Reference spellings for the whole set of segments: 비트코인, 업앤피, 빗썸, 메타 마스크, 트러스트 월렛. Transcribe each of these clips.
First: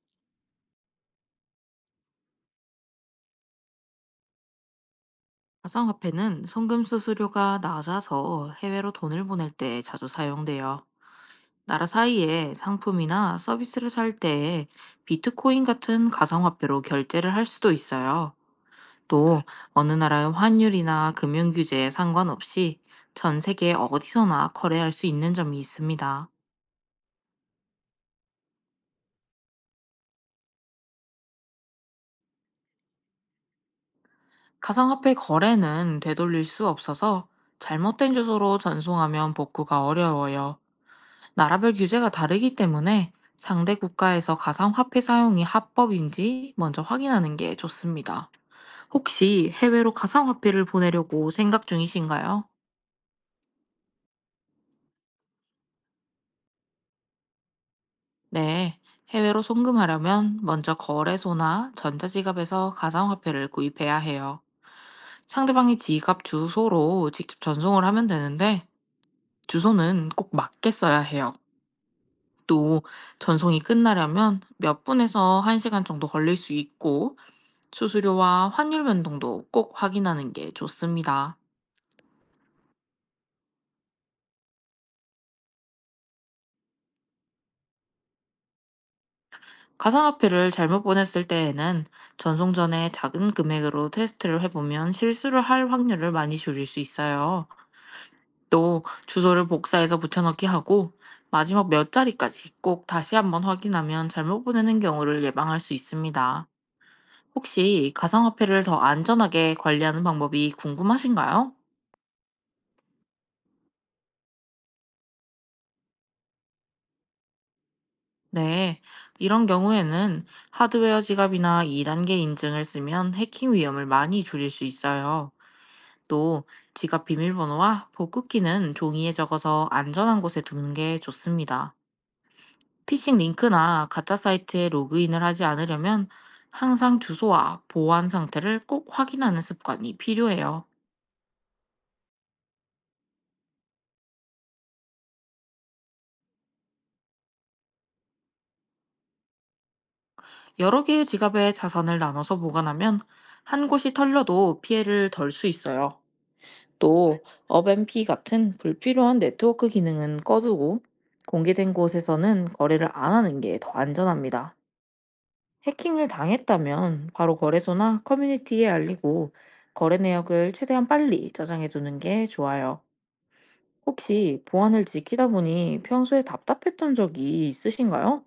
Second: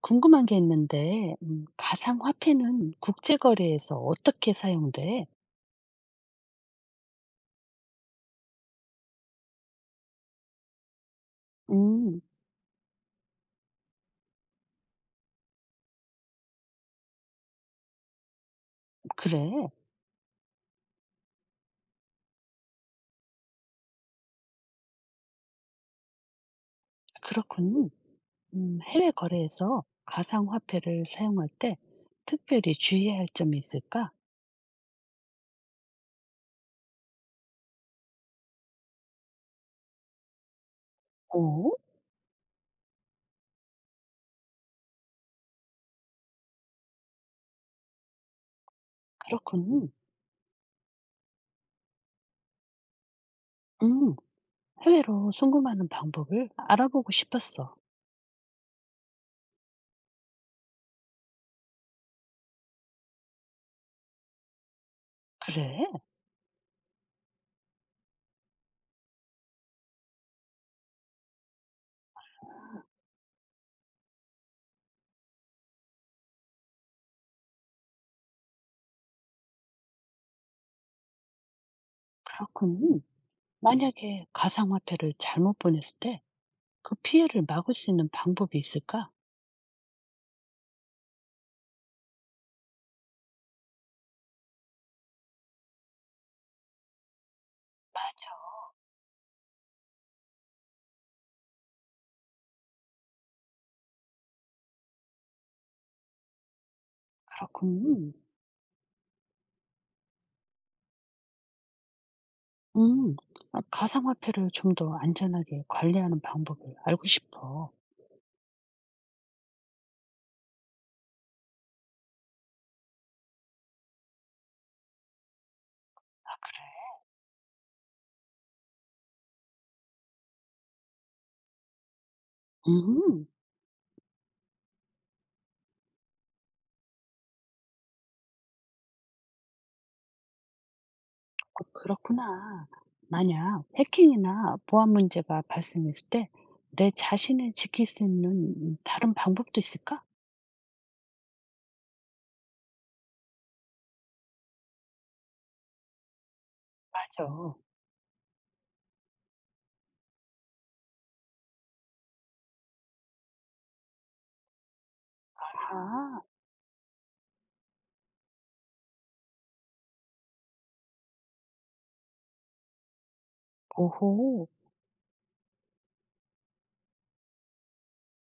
궁금한 게 있는데, 가상화폐는 국제거래에서 어떻게 사용돼? 가상화폐는 송금 수수료가 낮아서 해외로 돈을 보낼 때 자주 사용돼요. 나라 음, 사이에 상품이나 서비스를 살 때 비트코인 같은 가상화폐로 결제를 할 수도 있어요. 또 그래. 어느 나라의 환율이나 금융 규제에 상관없이 전 세계 어디서나 거래할 수 있는 점이 있습니다. 그렇군. 해외 거래에서 가상화폐를 사용할 때 특별히 주의해야 할 점이 있을까? 가상화폐 거래는 되돌릴 수 없어서 잘못된 주소로 전송하면 복구가 어려워요. 나라별 오, 규제가 다르기 때문에 상대 국가에서 가상화폐 사용이 합법인지 먼저 확인하는 게 좋습니다. 혹시 그렇군. 해외로 가상화폐를 보내려고 생각 중이신가요? 음, 해외로 송금하는 방법을 알아보고 싶었어. 네. 해외로 송금하려면 먼저 거래소나 전자지갑에서 가상화폐를 구입해야 해요. 상대방의 그래, 지갑 주소로 직접 전송을 하면 되는데, 주소는 꼭 맞게 써야 해요. 또 전송이 끝나려면 몇 분에서 1시간 정도 걸릴 수 있고, 수수료와 환율 변동도 꼭 확인하는 게 좋습니다. 그렇군. 만약에 가상화폐를 잘못 보냈을 때 그 피해를 막을 수 있는 방법이 있을까? 가상화폐를 잘못 보냈을 때에는 전송 전에 작은 금액으로 테스트를 해보면 실수를 할 확률을 많이 줄일 수 있어요. 맞아, 또 주소를 복사해서 붙여넣기 하고, 마지막 몇 자리까지 꼭 다시 한번 확인하면 잘못 보내는 경우를 예방할 수 있습니다. 혹시 그렇군. 가상화폐를 더 안전하게 관리하는 방법이 궁금하신가요? 음. 아 가상화폐를 좀 더 안전하게 관리하는 방법을 알고 싶어. 네, 이런 경우에는 하드웨어 지갑이나 2단계 인증을 쓰면 해킹 위험을 많이 줄일 수 있어요. 아 또 그래. 지갑 비밀번호와 복구키는 종이에 적어서 안전한 곳에 두는 게 좋습니다. 피싱 음. 링크나 가짜 사이트에 로그인을 하지 않으려면 항상 주소와 보안 상태를 꼭 확인하는 습관이 필요해요. 어 그렇구나. 만약 해킹이나 보안 문제가 발생했을 때 내 자신을 지킬 수 있는 다른 방법도 있을까? 여러 개의 지갑에 자산을 나눠서 보관하면 한 곳이 털려도 피해를 덜 수 있어요. 또 맞아. 업앤피 같은 불필요한 네트워크 기능은 꺼두고, 공개된 곳에서는 거래를 안 하는 게 더 안전합니다. 해킹을 아. 당했다면 바로 거래소나 커뮤니티에 알리고, 거래 내역을 최대한 빨리 저장해 두는 게 좋아요. 혹시 오호. 보안을 지키다 보니 평소에 답답했던 적이 있으신가요?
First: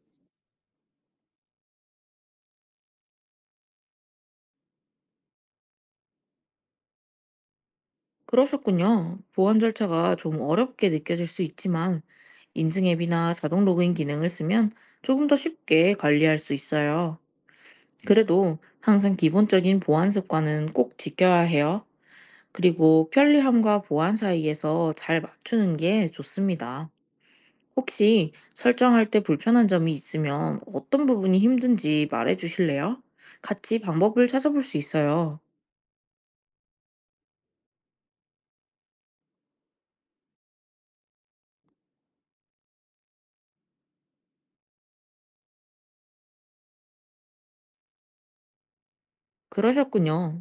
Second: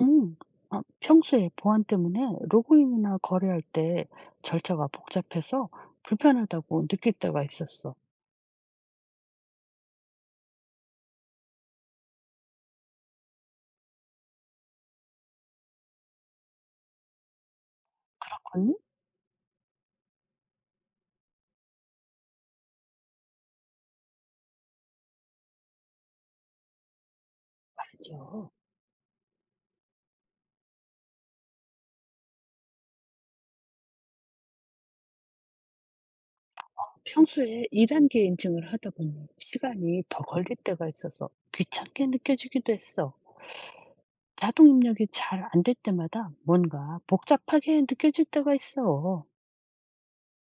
음. 아 평소에 보안 때문에 로그인이나 거래할 때 절차가 복잡해서 불편하다고 느낄 때가 있었어. 그러셨군요. 보안 절차가 좀 어렵게 느껴질 수 있지만, 인증 앱이나 자동 로그인 기능을 쓰면 조금 더 쉽게 관리할 수 있어요. 그래도 응 항상 기본적인 보안 습관은 꼭 지켜야 해요. 그리고 편리함과 보안 사이에서 잘 맞추는 게 좋습니다. 혹시 맞아. 설정할 때 불편한 점이 있으면 어떤 부분이 힘든지 말해 주실래요? 같이 방법을 찾아볼 수 있어요. 평소에 2 단계 인증을 하다 보니 시간이 더 걸릴 때가 있어서 귀찮게 느껴지기도 했어. 자동 입력이 잘 안될 때마다 뭔가 복잡하게 느껴질 때가 있어. 그러셨군요.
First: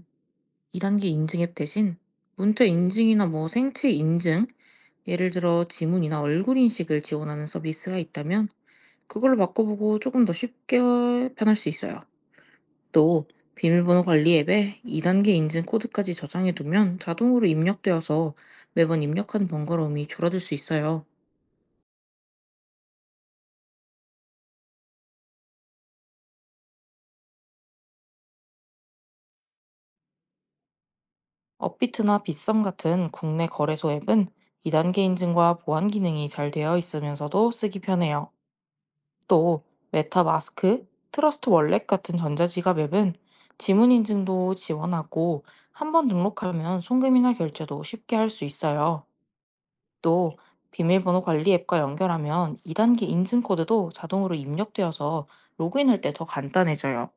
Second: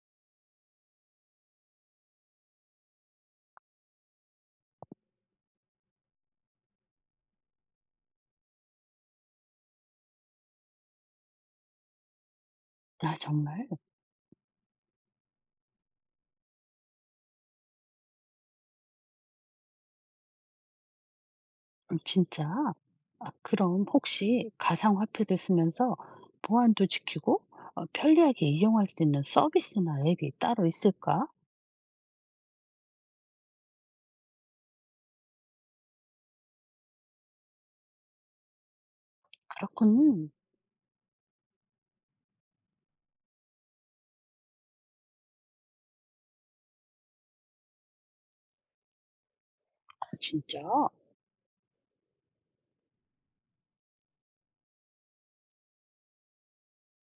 2단계 인증 앱 대신 문자 인증이나 생체 인증, 예를 들어 지문이나 얼굴 인식을 지원하는 서비스가 있다면 그걸로 바꿔보고 조금 더 쉽게 편할 수 있어요. 아, 또 정말? 비밀번호 관리 앱에 2단계 인증 코드까지 저장해 두면 자동으로 입력되어서 매번 입력한 번거로움이 줄어들 수 있어요. 진짜? 아, 그럼 혹시 가상화폐를 쓰면서 보안도 지키고 어, 편리하게 이용할 수 있는 서비스나 앱이 따로 있을까? 업비트나 빗썸 같은 국내 거래소 앱은 2단계 인증과 보안 기능이 잘 되어 있으면서도 쓰기 편해요. 또 메타 그렇군. 마스크, 트러스트 월렛 같은 전자지갑 앱은 지문 인증도 지원하고, 한번 등록하면 송금이나 결제도 쉽게 할 수 있어요. 아, 또 진짜? 비밀번호 관리 앱과 연결하면 2단계 인증 코드도 자동으로 입력되어서 로그인할 때 더 간단해져요.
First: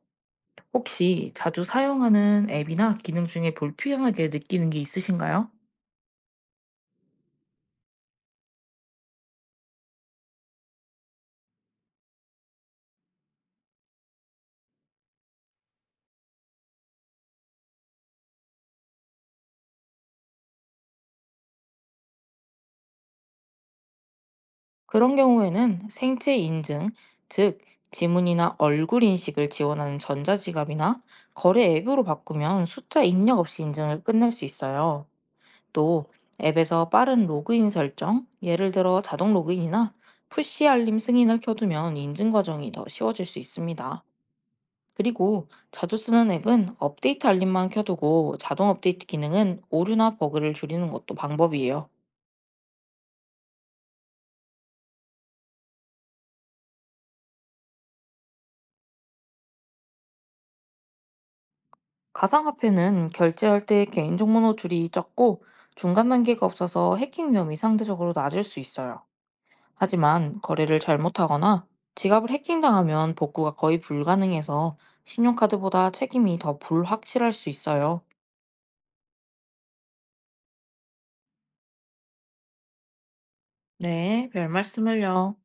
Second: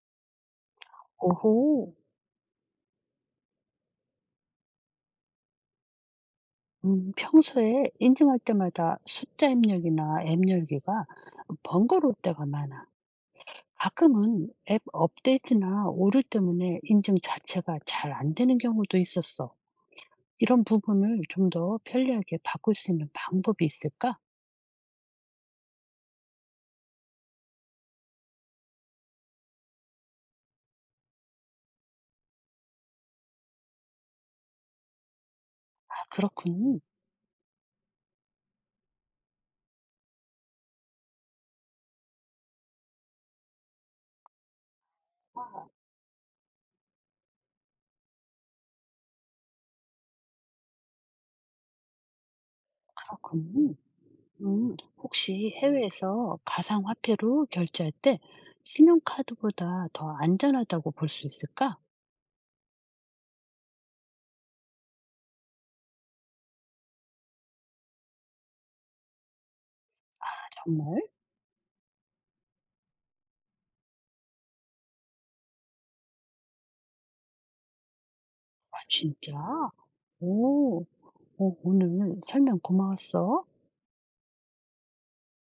혹시 자주 오호. 사용하는 앱이나 기능 중에 불필요하게 느끼는 게 있으신가요? 평소에 인증할 때마다 숫자 입력이나 앱 열기가 번거로울 때가 많아. 가끔은 앱 업데이트나 오류 때문에 인증 자체가 잘 안 되는 경우도 있었어. 이런 부분을 좀 더 편리하게 바꿀 수 있는 방법이 있을까? 그런 경우에는 생체 인증, 즉 지문이나 얼굴 인식을 지원하는 전자지갑이나 거래 앱으로 바꾸면 숫자 입력 없이 인증을 끝낼 수 있어요. 아, 또 그렇군. 앱에서 빠른 로그인 설정, 예를 들어 자동 로그인이나 푸시 알림 승인을 켜두면 인증 과정이 더 쉬워질 수 있습니다. 그리고 자주 쓰는 앱은 업데이트 알림만 켜두고 자동 업데이트 기능은 오류나 버그를 줄이는 것도 방법이에요. 그렇군. 혹시 해외에서 가상화폐로 결제할 때 신용카드보다 더 안전하다고 볼 수 있을까? 가상화폐는 결제할 때 개인정보 노출이 적고 중간 단계가 없어서 해킹 위험이 상대적으로 낮을 수 있어요. 아, 하지만 거래를 정말? 잘못하거나 지갑을 해킹당하면 복구가 거의 불가능해서 신용카드보다 책임이 더 불확실할 수 있어요. 아, 진짜? 오, 오, 오늘 설명 고마웠어. 네, 별 말씀을요.